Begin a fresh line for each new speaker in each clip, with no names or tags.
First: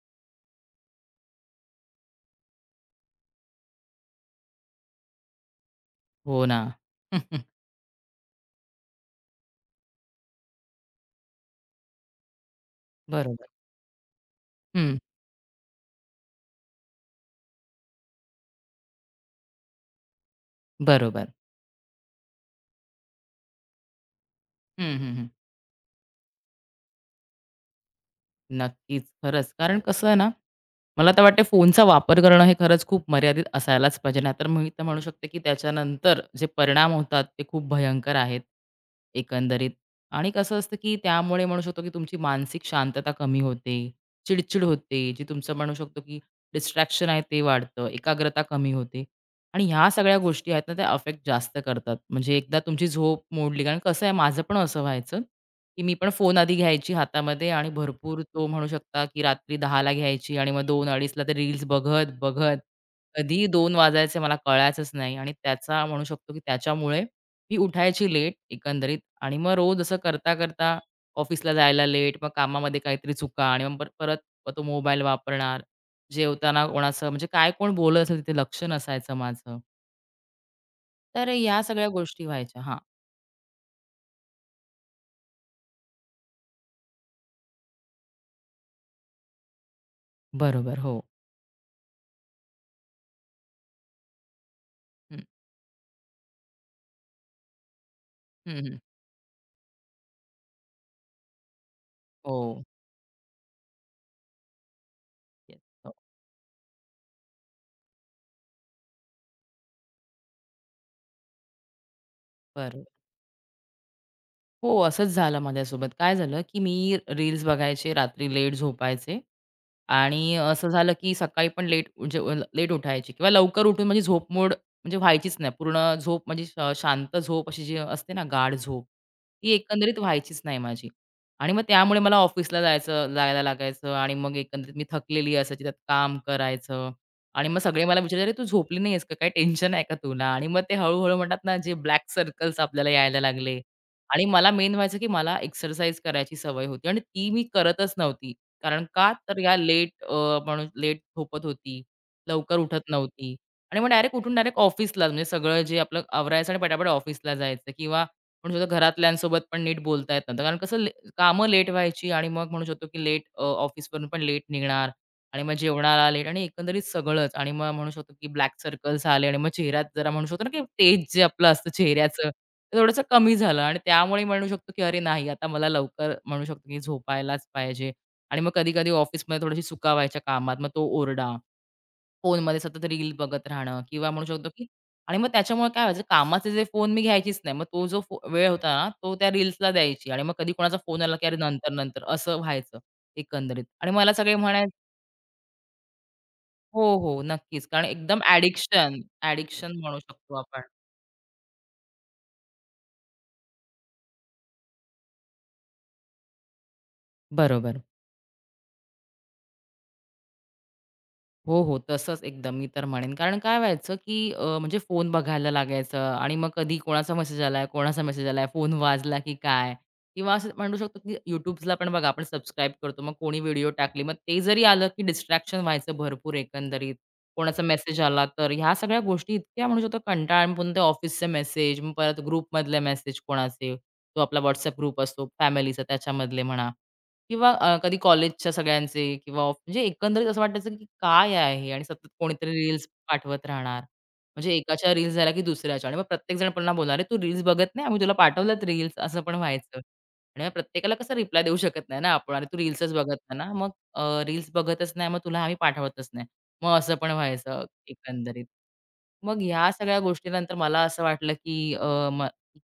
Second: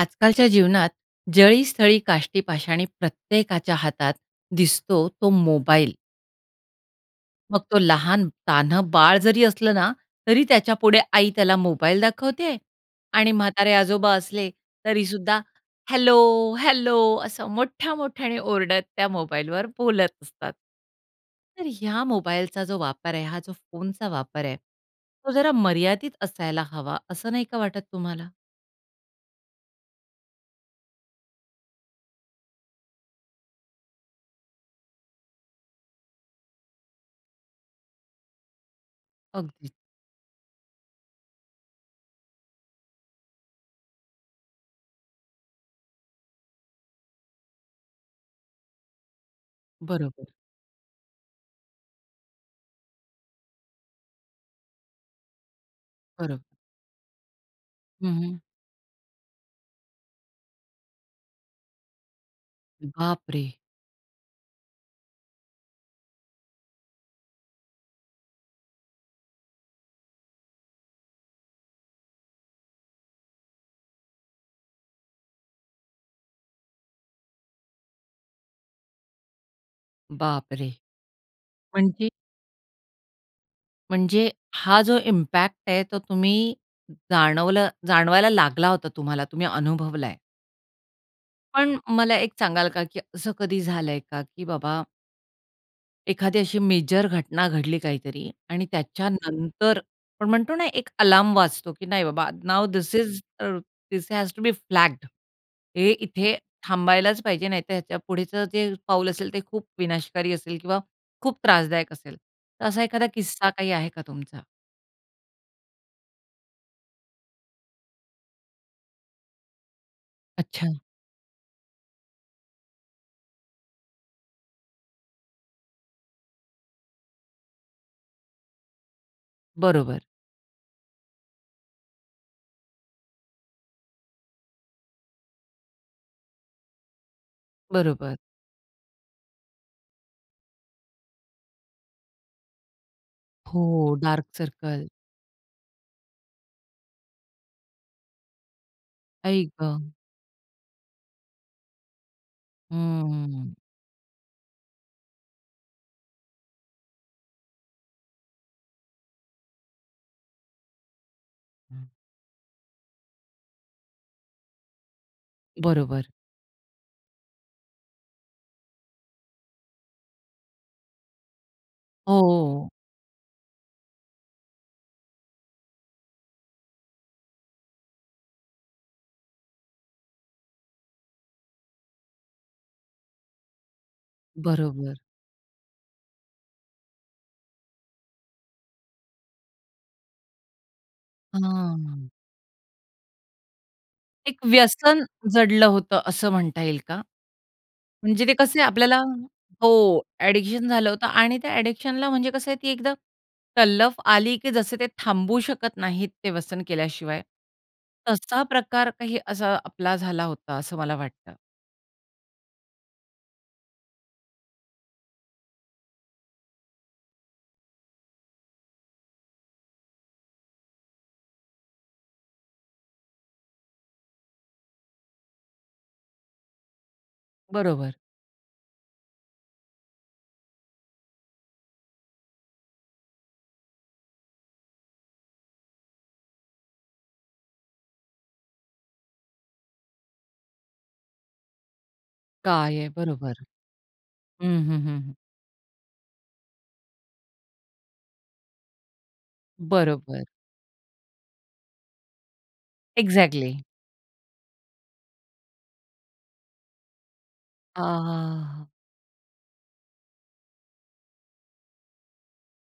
आजकालच्या जीवनात जळी स्थळी काष्टी पाषाणी प्रत्येकाच्या हातात दिसतो तो मोबाईल.
हो ना.
मग तो लहान तान्हं बाळ जरी असलं ना, तरी त्याच्यापुढे आई त्याला मोबाईल दाखवते आणि
बरोबर.
म्हातारे आजोबा असले
हं,
तरीसुद्धा हॅलो, हॅलो असं मोठ्या-मोठ्याने ओरडत त्या मोबाईलवर बोलत असतात.
बरोबर.
तर ह्या मोबाईलचा जो वापर आहे, हा जो फोनचा वापर आहे,
हं, हं, हं.
तो जरा मर्यादित असायला हवा असं नाही का वाटत तुम्हाला?
नक्कीच. खरंच. कारण कसं आहे ना, मला तर वाटते फोनचा वापर करणं हे खरंच खूप मर्यादित असायलाच पाहिजे. नाहीतर मी तर म्हणू शकते, की त्याच्यानंतर जे परिणाम होतात ते खूप भयंकर आहेत, एकंदरीत.
अगदीच.
आणि कसं असतं, की त्यामुळे म्हणू शकतो, की तुमची मानसिक शांतता कमी होते, चिड होते, जी तुमचं म्हणू शकतो, की डिस्ट्रॅक्शन आहे ते वाढतं, एकाग्रता कमी होते. आणि ह्या सगळ्या
बरोबर,
गोष्टी आहेत ना, त्या अफेक्ट जास्त करतात. म्हणजे एकदा तुमची झोप मोडली कारण कसं आहे माझं पण असं व्हायचं. की मी पण फोन
बरोबर.
आधी घ्यायची हातामध्ये आणि भरपूर तो म्हणू शकता, की रात्री 10:00ला घ्यायची आणि मग दोन 230ला ते रील्स बघत
बापरे!
कधी 2 वाजायचे मला कळायचंच नाही आणि त्याचा म्हणू शकतो, की त्याच्यामुळे मी उठायची लेट एकंदरीत आणि मग रोज असं करता-करता ऑफिसला जायला लेट, मग कामामध्ये काहीतरी चुका आणि मग परत तो मोबाईल वापरणार, जेवताना कोणाचं म्हणजे काय कोण बोलत असेल तिथे लक्ष नसायचं माझं.
बापरे!
तर ह्या सगळ्या
म्हणजे
गोष्टी व्हायच्या. हां,
म्हणजे हा जो इम्पॅक्ट आहे तो तुम्ही जाणवायला लागला होता तुम्हाला, तुम्ही अनुभवलाय.
बरोबर. हो.
पण मला एक सांगाल का, की असं कधी झालंय का, की बाबा
हं.
एखादी अशी मेजर घटना घडली काहीतरी
हं,
आणि
हं.
त्याच्यानंतर पण म्हणतो ना एक अलार्म वाजतो, की नाही बाबा
हो.
Now this is this has to be flagged.
Yes.
हे
हो.
इथे थांबायलाच पाहिजे, नाहीतर ह्याच्या पुढचं जे पाऊल असेल ते खूप विनाशकारी असेल किंवा खूप त्रासदायक असेल. तर असा
बरोबर.
एखादा किस्सा काही आहे का तुमचा?
हो, असंच झालं माझ्यासोबत. काय झालं, की मी रील्स बघायचे, रात्री लेट झोपायचे. आणि
अच्छा.
असं झालं, की सकाळी पण लेट म्हणजे लेट उठायची किंवा लवकर उठून माझी झोपमोड म्हणजे व्हायचीच नाही. पूर्ण झोप म्हणजे शांत झोप अशी जी असते ना गाढ झोप, ती एकंदरीत
बरोबर,
व्हायचीच नाही माझी. आणि मग त्यामुळे मला ऑफिसला जायचं जायला लागायचं आणि मग एकंदरीत मी थकलेली असायची, त्यात काम करायचं आणि मग सगळे मला
बरोबर.
विचारायचे, "अरे तू झोपली नाहीयेस का? काही टेन्शन आहे का तुला?" आणि मग ते हळू म्हणतात ना, जे ब्लॅक सर्कल्स आपल्याला यायला लागले
हो,
आणि
डार्क
मला मेन
सर्कल.
व्हायचं, की मला एक्सरसाइज करायची सवय होती आणि ती मी करतच नव्हती. कारण का? तर
आई
या
गं!
लेट लेट झोपत होती, लवकर उठत नव्हती
हम्म.
आणि मग डायरेक्ट उठून डायरेक्ट ऑफिसला म्हणजे सगळं जे आपलं आवरायचं आणि पटापट ऑफिसला जायचं किंवा म्हणू शकतो घरातल्यांसोबत पण नीट बोलता येत नव्हतं. कारण कसं कामं लेट व्हायची आणि मग म्हणू शकतो की लेट ऑफिसवरून पण लेट निघणार आणि मग
बरोबर.
जेवणाला लेट आणि एकंदरीत सगळंच आणि मग म्हणू शकतो की ब्लॅक सर्कल्स आले आणि मग चेहऱ्यात जरा म्हणू शकतो ना की तेज जे आपलं असतं चेहऱ्याचं,
हो,
ते थोडंसं कमी झालं आणि त्यामुळे म्हणू शकतो की अरे नाही, आता मला लवकर म्हणू शकतो की झोपायलाच पाहिजे. आणि मग कधी-कधी ऑफिसमध्ये थोडीशी चुका व्हायच्या कामात, मग तो ओरडा. फोनमध्ये सतत रील बघत राहणं किंवा म्हणू शकतो की
बरोबर.
आणि मग त्याच्यामुळे काय व्हायचं कामाचे जे फोन मी घ्यायचीच नाही. मग तो जो वेळ होता ना, तो त्या रील्सला द्यायची आणि मग कधी कोणाचा फोन आला की "अरे नंतर-नंतर"
हां.
असं व्हायचं एकंदरीत. आणि मला सगळे
एक
म्हणायचे
व्यसन जडलं होतं असं म्हणता येईल
हो,
का?
हो, नक्कीच. कारण एकदम
म्हणजे ते कसं आहे आपल्याला
ॲडिक्शन, ॲडिक्शन म्हणू
हो,
शकतो आपण.
ॲडिक्शन झालं होतं आणि त्या ॲडिक्शनला म्हणजे कसं आहे ती एकदा तलफ आली, की जसे ते थांबू शकत नाहीत ते व्यसन केल्याशिवाय.
बरोबर.
तसा प्रकार काही असा आपला झाला होता असं मला वाटतं.
हो, हो. तसंच एकदम मी तर म्हणेन. कारण काय व्हायचं, की म्हणजे फोन बघायला लागायचं आणि मग कधी कोणाचा मेसेज आलाय, कोणाचा मेसेज आलाय, फोन वाजला की काय? किंवा असं म्हणू शकतो, की YouTubeला पण बघा आपण सबस्क्राईब करतो. मग कोणी व्हिडिओ टाकली, मग ते जरी आलं, की डिस्ट्रॅक्शन व्हायचं भरपूर एकंदरीत. कोणाचा
बरोबर.
मेसेज आला तर ह्या सगळ्या गोष्टी इतक्या म्हणू शकतो कंटाळा आणि पुन्हा ते ऑफिसचे मेसेज, मग परत ग्रुपमधले मेसेज कोणाचे, तो आपला WhatsApp ग्रुप असतो फॅमिलीचा त्याच्यामधले म्हणा. किंवा कधी कॉलेजच्या सगळ्यांचे किंवा ऑफ म्हणजे एकंदरीत असं वाटायचं, की काय आहे हे आणि सतत कोणीतरी
काय
रील्स
आहे? बरोबर.
पाठवत राहणार.
हं,
म्हणजे
हं,
एकाच्या
हं,
रील्स
हं.
झाल्या की दुसऱ्याच्या आणि मग प्रत्येकजण पुन्हा बोलणार, "अरे, तू रील्स बघत नाही? आम्ही तुला पाठवल्यात रील्स." असं पण व्हायचं.
बरोबर.
आणि मग प्रत्येकाला कसं रिप्लाय देऊ शकत नाही ना आपण, "अरे, तू रील्सच बघत नाही ना?
एक्झॅक्टली.
मग रील्स बघतच नाही, मग तुला आम्ही पाठवतच नाही." मग असं पण व्हायचं एकंदरीत. मग ह्या सगळ्या गोष्टीनंतर मला असं वाटलं, की अ, म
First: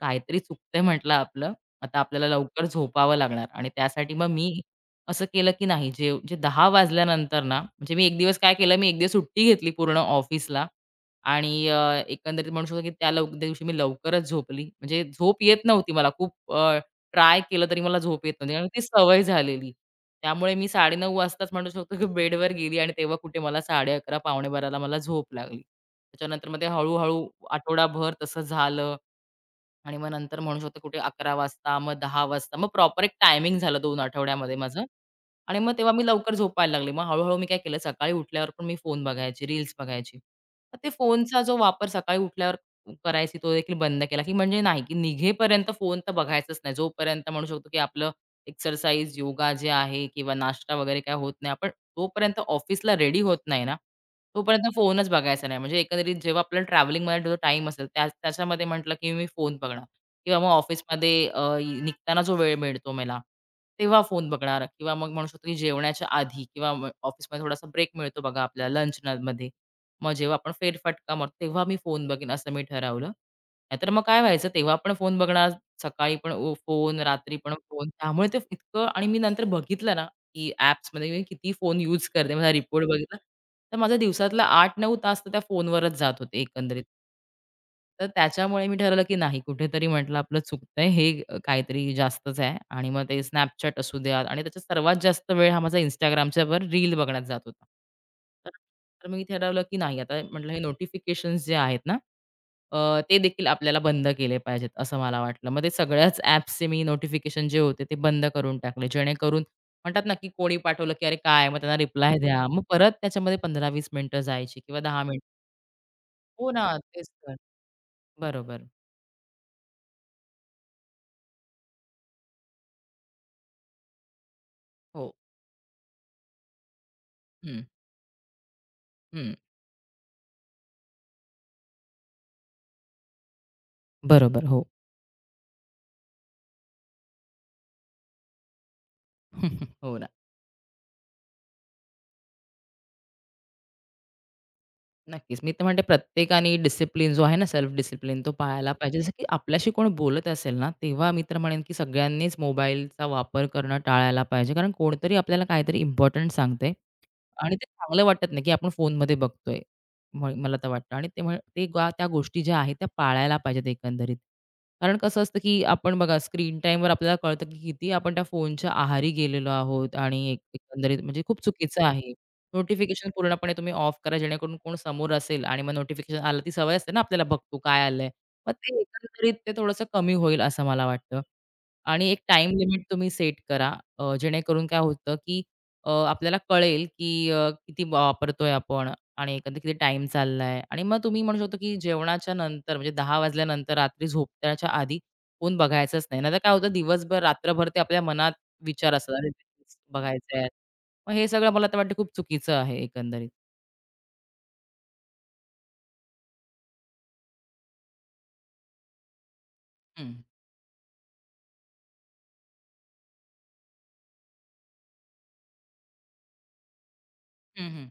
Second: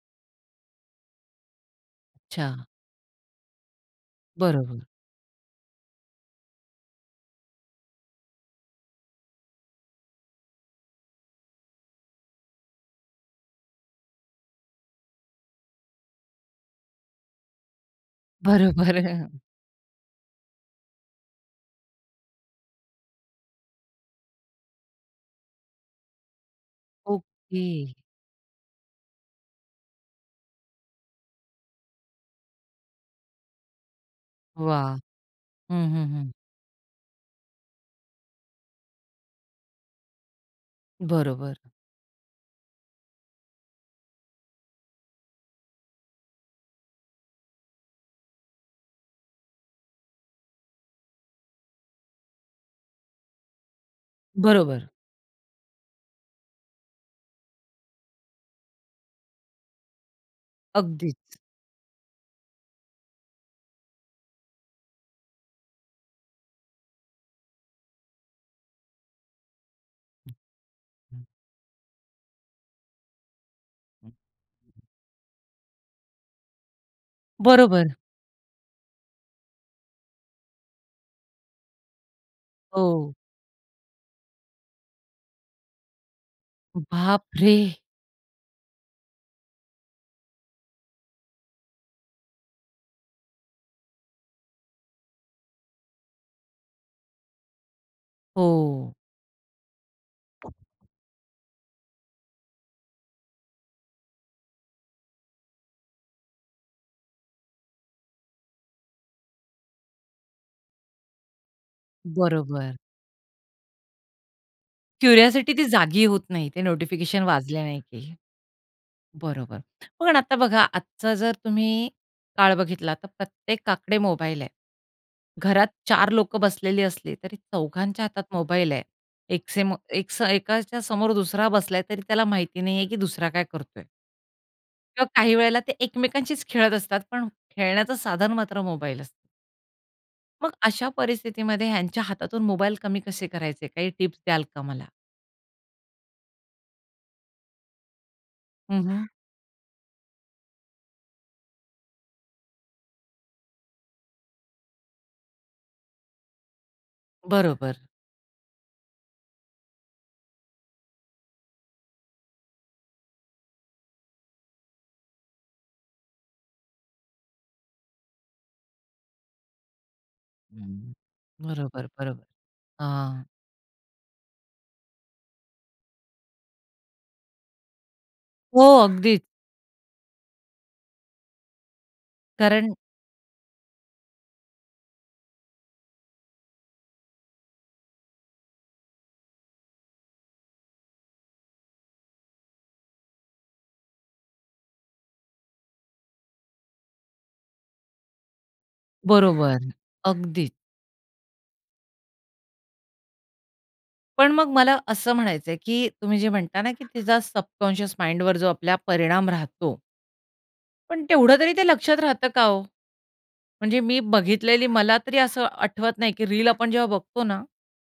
काहीतरी चुकतंय म्हटलं आपलं. आता आपल्याला
अच्छा.
लवकर झोपावं लागणार आणि त्यासाठी मग मी
बरोबर.
असं केलं की नाही जे जे 10 वाजल्यानंतर ना, म्हणजे मी एक दिवस काय केलं, मी एक दिवस सुट्टी घेतली पूर्ण ऑफिसला आणि एकंदरीत म्हणू शकतो की त्या दिवशी मी लवकरच झोपली. म्हणजे झोप येत नव्हती मला खूप ट्राय केलं तरी मला झोप येत नव्हती कारण ती
बरोबर.
सवय झालेली. त्यामुळे मी 9:30 वाजताच म्हणू शकतो की बेडवर गेली आणि तेव्हा कुठे मला 11:30, 11:45 मला झोप लागली. त्याच्यानंतर मग ते हळू
ओके.
आठवडाभर तसं झालं. आणि मग नंतर म्हणू शकतो कुठे 11 वाजता, मग 10 वाजता, मग प्रॉपर एक टायमिंग झालं 2 आठवड्यामध्ये माझं.
वाह!
आणि मग
हं,
तेव्हा मी
हं, हं.
लवकर झोपायला लागले. मग हळू-हळू मी काय केलं, सकाळी उठल्यावर पण मी फोन बघायची, रील्स बघायची. तर ते फोनचा जो
बरोबर.
वापर सकाळी उठल्यावर करायची तो देखील बंद केला, की म्हणजे नाही, की निघेपर्यंत फोन तर बघायचाच नाही. जोपर्यंत म्हणू शकतो, की आपलं एक्सरसाइज, योगा जे आहे किंवा नाश्ता वगैरे काय होत नाही, आपण तोपर्यंत ऑफिसला रेडी होत नाही ना, तोपर्यंत
बरोबर.
फोनच बघायचा नाही. म्हणजे एकंदरीत जेव्हा आपल्याला ट्रॅव्हलिंगमध्ये जो टाईम असेल त्या त्याच्यामध्ये म्हटलं, की मी फोन बघणार किंवा मग ऑफिसमध्ये
अगदीच.
निघताना जो वेळ मिळतो मला, तेव्हा फोन बघणार किंवा मग म्हणू शकतो, की जेवणाच्या आधी किंवा ऑफिसमध्ये थोडासा ब्रेक मिळतो बघा आपल्याला लंचमध्ये. मग जेव्हा आपण फेरफटका
हं,
मारतो तेव्हा मी फोन बघेन असं मी ठरवलं. नाहीतर मग
हं.
काय व्हायचं तेव्हा पण फोन बघणार, सकाळी पण फोन, रात्री पण फोन.
बरोबर.
त्यामुळे ते इतकं आणि मी नंतर बघितलं ना, की ॲप्समध्ये मी किती फोन यूज करते. माझा
हो.
रिपोर्ट बघितला, तर माझा दिवसातला 8-9 तास तर त्या फोनवरच जात होते एकंदरीत.
बापरे!
तर त्याच्यामुळे मी ठरवलं, की नाही कुठेतरी म्हटलं आपलं चुकतंय हे काहीतरी जास्तच आहे आणि मग ते Snapchat असू द्या आणि त्याच्यात सर्वात जास्त वेळ हा माझा Instagramच्यावर रील बघण्यात जात होता. तर
हो.
तर मी ठरवलं, की नाही आता म्हटलं हे नोटिफिकेशन्स जे आहेत ना, ते देखील आपल्याला बंद केले पाहिजेत असं मला वाटलं. मग ते सगळ्याच ॲप्सचे मी नोटिफिकेशन जे होते ते बंद करून टाकले. जेणेकरून म्हणतात ना, की कोणी पाठवलं, की "अरे काय?" मग त्यांना रिप्लाय द्या. मग
बरोबर.
परत त्याच्यामध्ये 15-20 मिनिटं जायची किंवा 10 मिनिटं.
क्युरिओसिटी ती जागी होत नाही.
हो
ते
ना, तेच
नोटिफिकेशन
तर.
वाजले नाही की.
बरोबर.
बरोबर. पण आता बघा आजचा जर तुम्ही काळ बघितला तर प्रत्येकाकडे मोबाईल आहे.
हो.
घरात चार लोकं बसलेली असली तरी
हं,
चौघांच्या हातात मोबाईल आहे.
हं.
एक सेम एक स एकाच्या समोर दुसरा बसलाय तरी त्याला माहिती नाहीये की दुसरा काय करतोय?
बरोबर. हो.
किंवा काही वेळेला ते एकमेकांशीच खेळत असतात पण खेळण्याचं साधन मात्र मोबाईल असतो.
हो ना.
मग अशा परिस्थितीमध्ये ह्यांच्या हातातून मोबाईल कमी कसे करायचे? काही टिप्स द्याल का मला?
नक्कीच. मी तर म्हणते प्रत्येकाने डिसिप्लिन जो आहे ना, सेल्फ डिसिप्लिन तो पाळायला पाहिजे.
हं,
जसं की आपल्याशी कोण बोलत असेल ना, तेव्हा मी तर म्हणेन, की सगळ्यांनीच मोबाईलचा वापर करणं टाळायला पाहिजे. कारण कोणतरी आपल्याला काहीतरी इम्पोर्टंट सांगतंय आणि ते
बरोबर.
चांगलं वाटत नाही, की आपण फोनमध्ये बघतोय. मला तर वाटतं आणि ते म्ह- ते गा- त्या गोष्टी ज्या आहेत त्या पाळायला पाहिजेत एकंदरीत. कारण कसं असतं, की आपण बघा स्क्रीन टाईमवर आपल्याला कळतं, की किती आपण त्या फोनच्या आहारी गेलेलो आहोत आणि एक
हं.
एकंदरीत म्हणजे खूप चुकीचं
बरोबर,
आहे.
बरोबर.
नोटिफिकेशन
हां.
पूर्णपणे तुम्ही ऑफ करा जेणेकरून कोण समोर असेल आणि मग नोटिफिकेशन आलं ती सवय असते ना आपल्याला बघतो काय आलंय. मग
हो,
ते
अगदीच.
एकंदरीत ते थोडंसं कमी होईल असं मला वाटतं. आणि एक टाईम
कारण
लिमिट तुम्ही सेट करा. जेणेकरून काय होतं, की आपल्याला कळेल की किती वापरतोय आपण आणि एकंदर किती टाईम चाललाय आणि मग तुम्ही म्हणू शकतो की जेवणाच्या नंतर म्हणजे दहा वाजल्यानंतर रात्री झोपण्याच्या आधी फोन बघायचाच नाही. नाहीतर काय होतं दिवसभर रात्रभर ते आपल्या मनात विचार असतात. अरे,
बरोबर.
तेच बघायचं आहे.
अगदीच.
मग हे सगळं मला तर वाटतं खूप चुकीचं आहे एकंदरीत.
पण मग मला असं म्हणायचंय, की तुम्ही जे म्हणता ना, की तिचा सबकॉन्शियस माइंडवर जो आपला परिणाम राहतो,
हं.
पण तेवढं तरी ते लक्षात राहतं का हो? म्हणजे मी बघितलेली मला तरी असं आठवत नाही, की रील आपण जेव्हा बघतो ना,
हं, हं.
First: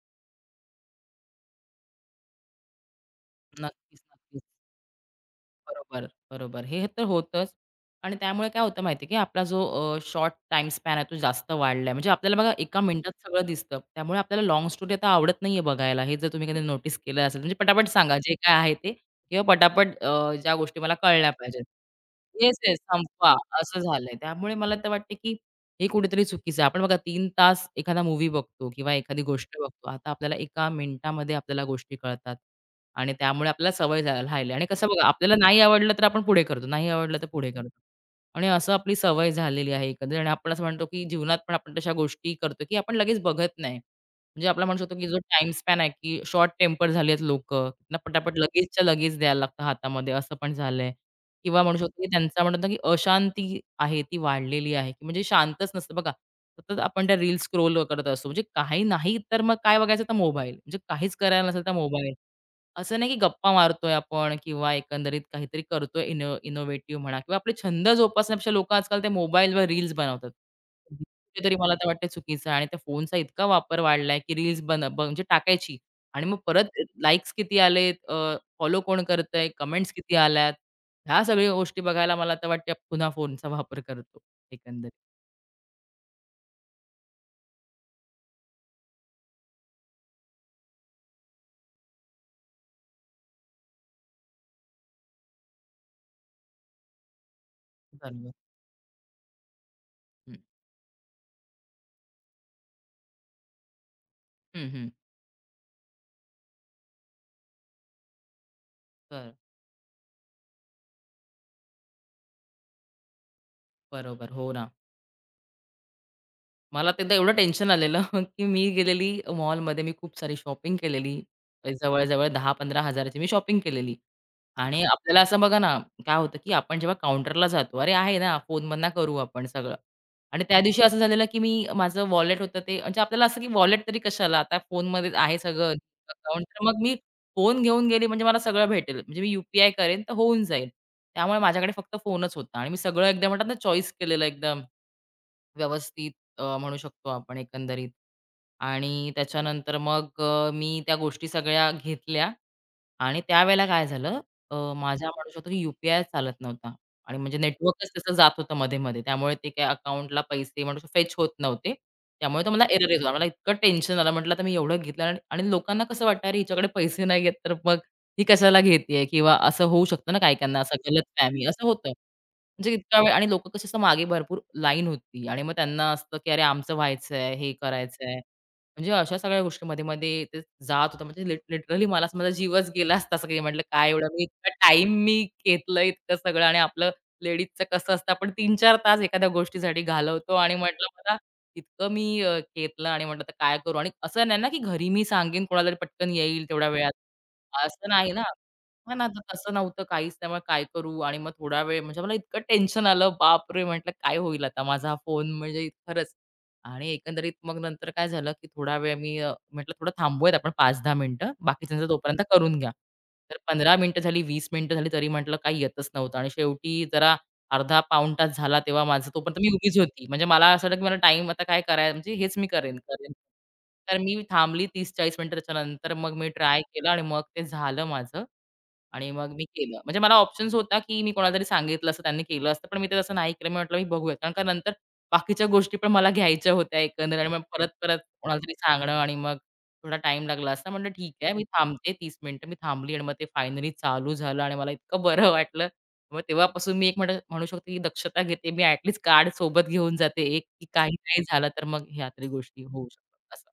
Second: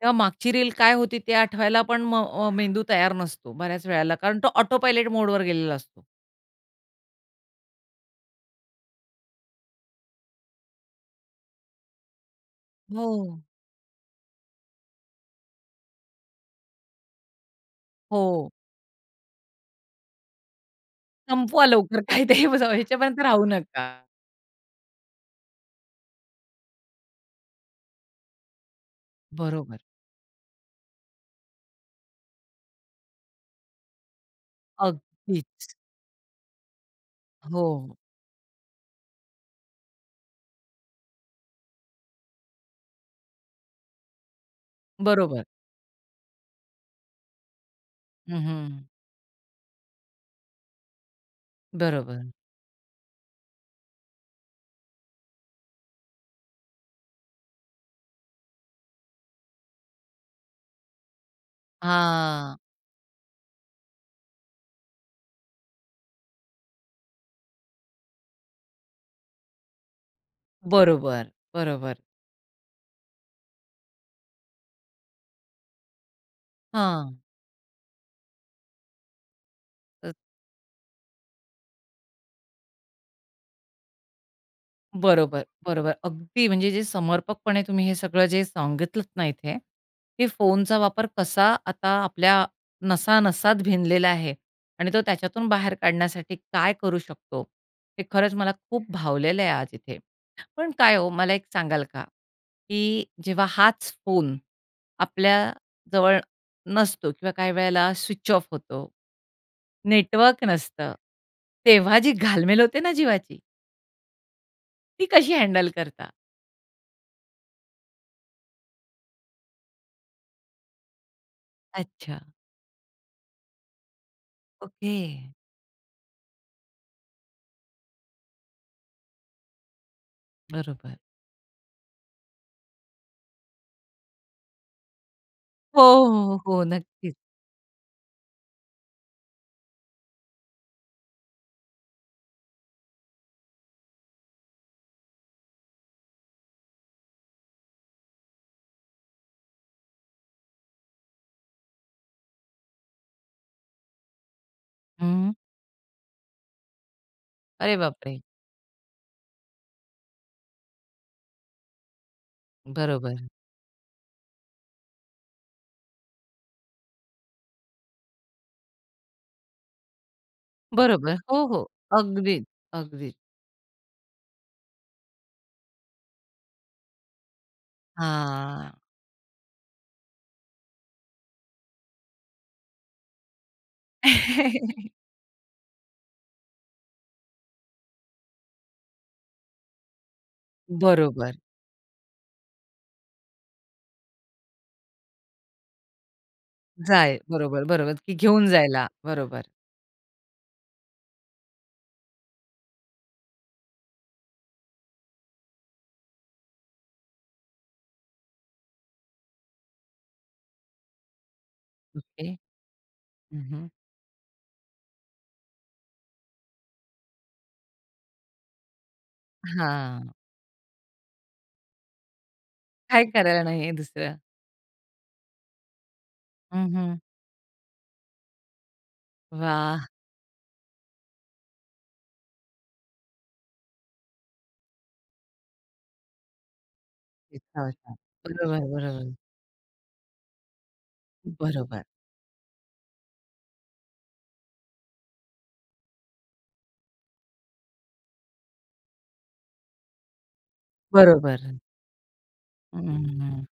तेव्हा मागची रील काय होती ते आठवायला पण मेंदू तयार नसतो बऱ्याच
नक्कीच,
वेळेला. कारण
नक्कीच.
तो ऑटो पायलट मोडवर गेलेला असतो.
बरोबर, बरोबर. हे तर होतंच आणि त्यामुळे काय होतं माहिती आहे की आपला जो शॉर्ट टाइम स्पॅन आहे तो जास्त वाढलाय. म्हणजे आपल्याला बघा एका मिनिटात
हो.
सगळं दिसतं. त्यामुळे आपल्याला लाँग स्टोरी आता आवडत नाहीये बघायला. हे जर तुम्ही कधी नोटीस केलं असेल. म्हणजे पटापट सांगा जे
हो.
काय आहे ते किंवा पटापट ज्या गोष्टी मला कळल्या पाहिजेत.
संपवा लवकर काय ते
येस, येस.
ह्याच्यापर्यंत
संपवा
राहू
असं
नका.
झालंय. त्यामुळे मला तर वाटते की हे कुठेतरी चुकीचं आहे. आपण बघा 3 तास एखादा मूव्ही बघतो किंवा एखादी गोष्ट
बरोबर.
बघतो. आता आपल्याला एका मिनिटामध्ये आपल्याला गोष्टी कळतात आणि त्यामुळे आपल्याला सवय राहिली आणि कसं बघा आपल्याला नाही
अगदीच.
आवडलं तर आपण पुढे करतो, नाही आवडलं तर पुढे
हो.
करतो आणि असं आपली सवय झालेली आहे एकंदरीत आणि आपण असं म्हणतो, की जीवनात पण आपण तशा गोष्टी करतो, की आपण लगेच बघत नाही. म्हणजे आपला म्हणू शकतो, की जो
बरोबर.
टाईम स्पॅन आहे, की शॉर्ट टेम्पर झाली आहेत लोकं. पटापट
हं,
लगेचच्या लगेच द्यायला लागतं हातामध्ये असं पण झालंय. किंवा म्हणू शकतो की
बरोबर.
त्यांचा म्हणतो की अशांती आहे ती वाढलेली आहे, की म्हणजे शांतच नसतं बघा. सतत आपण त्या रील्स स्क्रोल करत असतो. म्हणजे काही नाही तर मग काय बघायचं तर मोबाईल. म्हणजे काहीच करायला नसेल तर मोबाईल.
हां.
असं नाही की गप्पा मारतोय आपण किंवा एकंदरीत काहीतरी करतोय इनोव्हेटिव्ह म्हणा किंवा आपले छंद जोपासण्यापेक्षा लोकं आजकाल ते मोबाईलवर रील्स बनवतात.
बरोबर,
कुठेतरी मला तर
बरोबर.
वाटतं चुकीचं आहे आणि त्या फोनचा इतका वापर वाढलाय की रील्स बन ब म्हणजे टाकायची आणि मग परत
हां.
लाइक्स किती आलेत, फॉलो कोण करतंय, कमेंट्स किती आल्यात. ह्या सगळ्या गोष्टी बघायला मला तर वाटते पुन्हा फोनचा वापर करतो एकंदरीत.
बरोबर, बरोबर. अगदी म्हणजे जे समर्पकपणे तुम्ही हे सगळं जे सांगितलत ना इथे, हे फोनचा वापर कसा आता आपल्या नसा-नसात भिनलेला आहे आणि तो त्याच्यातून बाहेर काढण्यासाठी काय करू शकतो, हे
बरोबर.
खरंच मला खूप भावलेलं आहे आज इथे.
हं,
पण काय हो, मला एक सांगाल का, की जेव्हा हाच फोन
हं, हं.
आपल्या जवळ नसतो किंवा काही वेळेला स्विच ऑफ होतो,
तर
नेटवर्क नसतं, तेव्हा जी घालमेल होते ना जीवाची,
बरोबर. हो ना.
ती कशी हँडल करता?
मला एकदा एवढं टेन्शन आलेलं की मी गेलेली मॉलमध्ये मी खूप सारी शॉपिंग केलेली.
अच्छा.
जवळ-जवळ 10,000-15,000 ची मी शॉपिंग केलेली. आणि
ओके.
आपल्याला असं बघा ना, काय होतं, की आपण जेव्हा काउंटरला जातो, "अरे, आहे ना, फोनमधनं करू आपण सगळं." आणि त्या दिवशी
बरोबर.
असं झालेलं, की मी माझं वॉलेट होतं ते म्हणजे आपल्याला असं, की वॉलेट तरी कशाला, आता फोनमध्ये आहे सगळं
हो, हो, हो.
अकाउंट.
हो,
मग मी
नक्कीच.
फोन घेऊन गेली म्हणजे मला सगळं भेटेल. म्हणजे मी यू करेन तर होऊन जाईल. त्यामुळे माझ्याकडे फक्त फोनच होता आणि मी सगळं एकदम म्हणतात ना, चॉईस केलेलं एकदम. व्यवस्थित म्हणू शकतो आपण एकंदरीत. आणि त्याच्यानंतर मग मी त्या गोष्टी सगळ्या घेतल्या आणि त्यावेळेला काय झालं माझा म्हणू
हं.
शकतो की यू-पी-आय चालत नव्हता आणि म्हणजे
अरे
नेटवर्कच तसं
बापरे!
जात होतं मध्ये-मध्ये. त्यामुळे ते काही अकाउंटला पैसे म्हणू शकतो फेच होत नव्हते. त्यामुळे तो मला एरर येत होता.
बरोबर.
मला इतकं टेन्शन आलं. म्हटलं आता मी एवढं घेतलं आणि आणि लोकांना कसं वाटणार अरे हिच्याकडे पैसे नाही आहेत तर मग ही कशाला घेतीये किंवा असं होऊ शकतं ना काही-काहींना असं
बरोबर. हो,
गलतफहमी
हो.
असं होतं.
अगदीच,
म्हणजे इतका वेळ
अगदीच.
आणि लोकं कशी असं मागे भरपूर लाईन होती आणि मग त्यांना असतं, की "अरे, आमचं व्हायचंय, हे करायचंय."
हां.
म्हणजे अशा सगळ्या गोष्टी मध्ये-मध्ये ते जात होतं. म्हणजे लिटरली मला असं माझा जीवच गेला असता असं काही म्हटलं, "काय एवढा मी इतका टाईम मी घेतलं इतकं सगळं आणि आपलं लेडीजचं कसं असतं आपण 3-4 तास एखाद्या गोष्टीसाठी घालवतो." आणि म्हटलं मला
बरोबर.
इतकं घेतलं आणि म्हटलं आता काय करू? आणि असं नाही ना, की घरी मी सांगेन कोणाला तरी पटकन येईल तेवढ्या वेळात.
जाय बरोबर,
असं
बरोबर,
नाही
की
ना.
घेऊन जायला.
हां ना, तर
बरोबर.
तसं नव्हतं काहीच. त्यामुळे काय करू? आणि मग थोडा वेळ म्हणजे मला इतकं टेन्शन आलं, बापरे! म्हटलं काय होईल आता? माझा हा फोन म्हणजे खरंच. आणि एकंदरीत मग नंतर काय झालं, की थोडा वेळ म्हटलं थोडं थांबूयात आपण 5-10 मिनिटं. बाकीच्यांचं तोपर्यंत
ओके.
करून घ्या. तर
हं, हं.
15 मिनिटं झाली, 20 मिनिटं झाली, तरी म्हटलं काही येतच नव्हतं. आणि शेवटी जरा अर्धा पाऊण तास झाला तेव्हा माझं तोपर्यंत मी उभीच होती.
हां.
म्हणजे मला असं वाटलं, की मला टाईम आता काय कराय म्हणजे हेच मी करेन,
काय
करेन.
करायला नाहीये
तर
दुसरं.
मी थांबली 30-40 मिनिटं. त्याच्यानंतर मग मी ट्राय
हं,
केलं
हं.
आणि मग ते झालं माझं. आणि मग मी केलं.
वाह!
म्हणजे मला ऑप्शन्स होता, की मी कोणाला तरी सांगितलं असतं, त्यांनी केलं असतं. पण मी ते तसं नाही केलं. मी म्हटलं, "मी बघूयात." कारण का नंतर बाकीच्या गोष्टी पण मला घ्यायच्या होत्या एकंदरीत आणि मग
इतका होता.
परत-परत कोणाला तरी
बरोबर,
सांगणं आणि
बरोबर.
मग थोडा टाईम लागला असता. म्हटलं, "ठीक आहे, मी
बरोबर.
थांबते 30 मिनिटं." मी थांबली आणि मग ते फायनली चालू झालं आणि मला इतकं बरं वाटलं. मग तेव्हापासून मी एक म्हणू म्हणू शकते, की दक्षता घेते. मी ॲट कार्ड सोबत घेऊन जाते एक, की काही नाही
बरोबर.
झालं तर मग ह्या तरी गोष्टी होऊ
हं,
शकतात
हं.
असं.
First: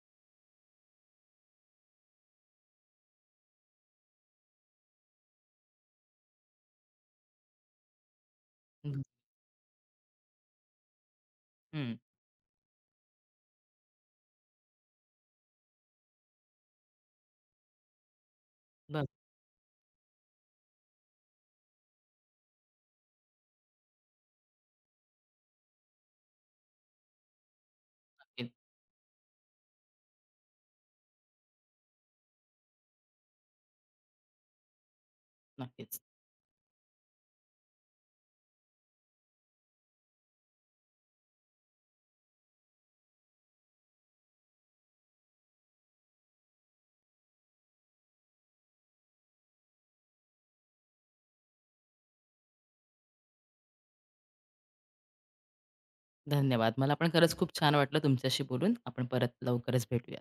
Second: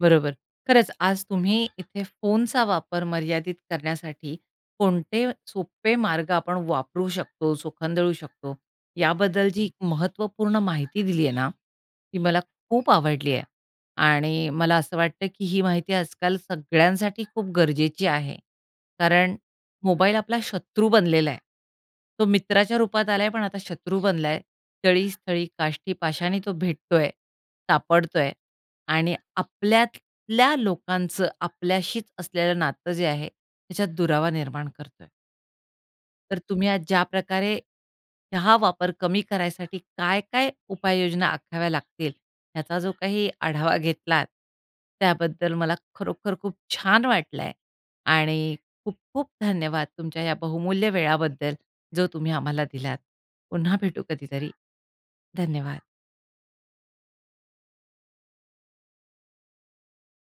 बरोबर. खरंच आज तुम्ही इथे फोनचा वापर मर्यादित करण्यासाठी कोणते सोपे मार्ग आपण वापरू शकतो, चोखंदळू शकतो,
हं,
याबद्दल जी महत्त्वपूर्ण माहिती दिली आहे ना,
हं.
ती मला खूप आवडली आहे. आणि मला असं वाटतं, की ही माहिती आजकाल सगळ्यांसाठी खूप गरजेची आहे.
बरं.
कारण मोबाईल आपला शत्रू बनलेला आहे. तो मित्राच्या रूपात आलाय, पण आता शत्रू बनलाय. तळी स्थळी, काष्ठी पाशाणी तो भेटतोय, सापडतोय.
नक्कीच,
आणि आपल्यातल्या लोकांचं आपल्याशीच असलेलं नातं जे आहे, त्याच्यात दुरावा निर्माण करतोय.
नक्कीच.
तर तुम्ही आज ज्या प्रकारे हा वापर कमी करायसाठी काय-काय उपाययोजना आखाव्या लागतील, ह्याचा जो काही आढावा घेतलात, त्याबद्दल मला खरोखर खूप छान वाटलंय आणि खूप-खूप धन्यवाद तुमच्या या बहुमूल्य वेळाबद्दल, जो तुम्ही आम्हाला दिलात. पुन्हा भेटू कधीतरी. धन्यवाद.
धन्यवाद. मला पण खरंच खूप छान वाटलं तुमच्याशी बोलून. आपण परत लवकरच भेटूया.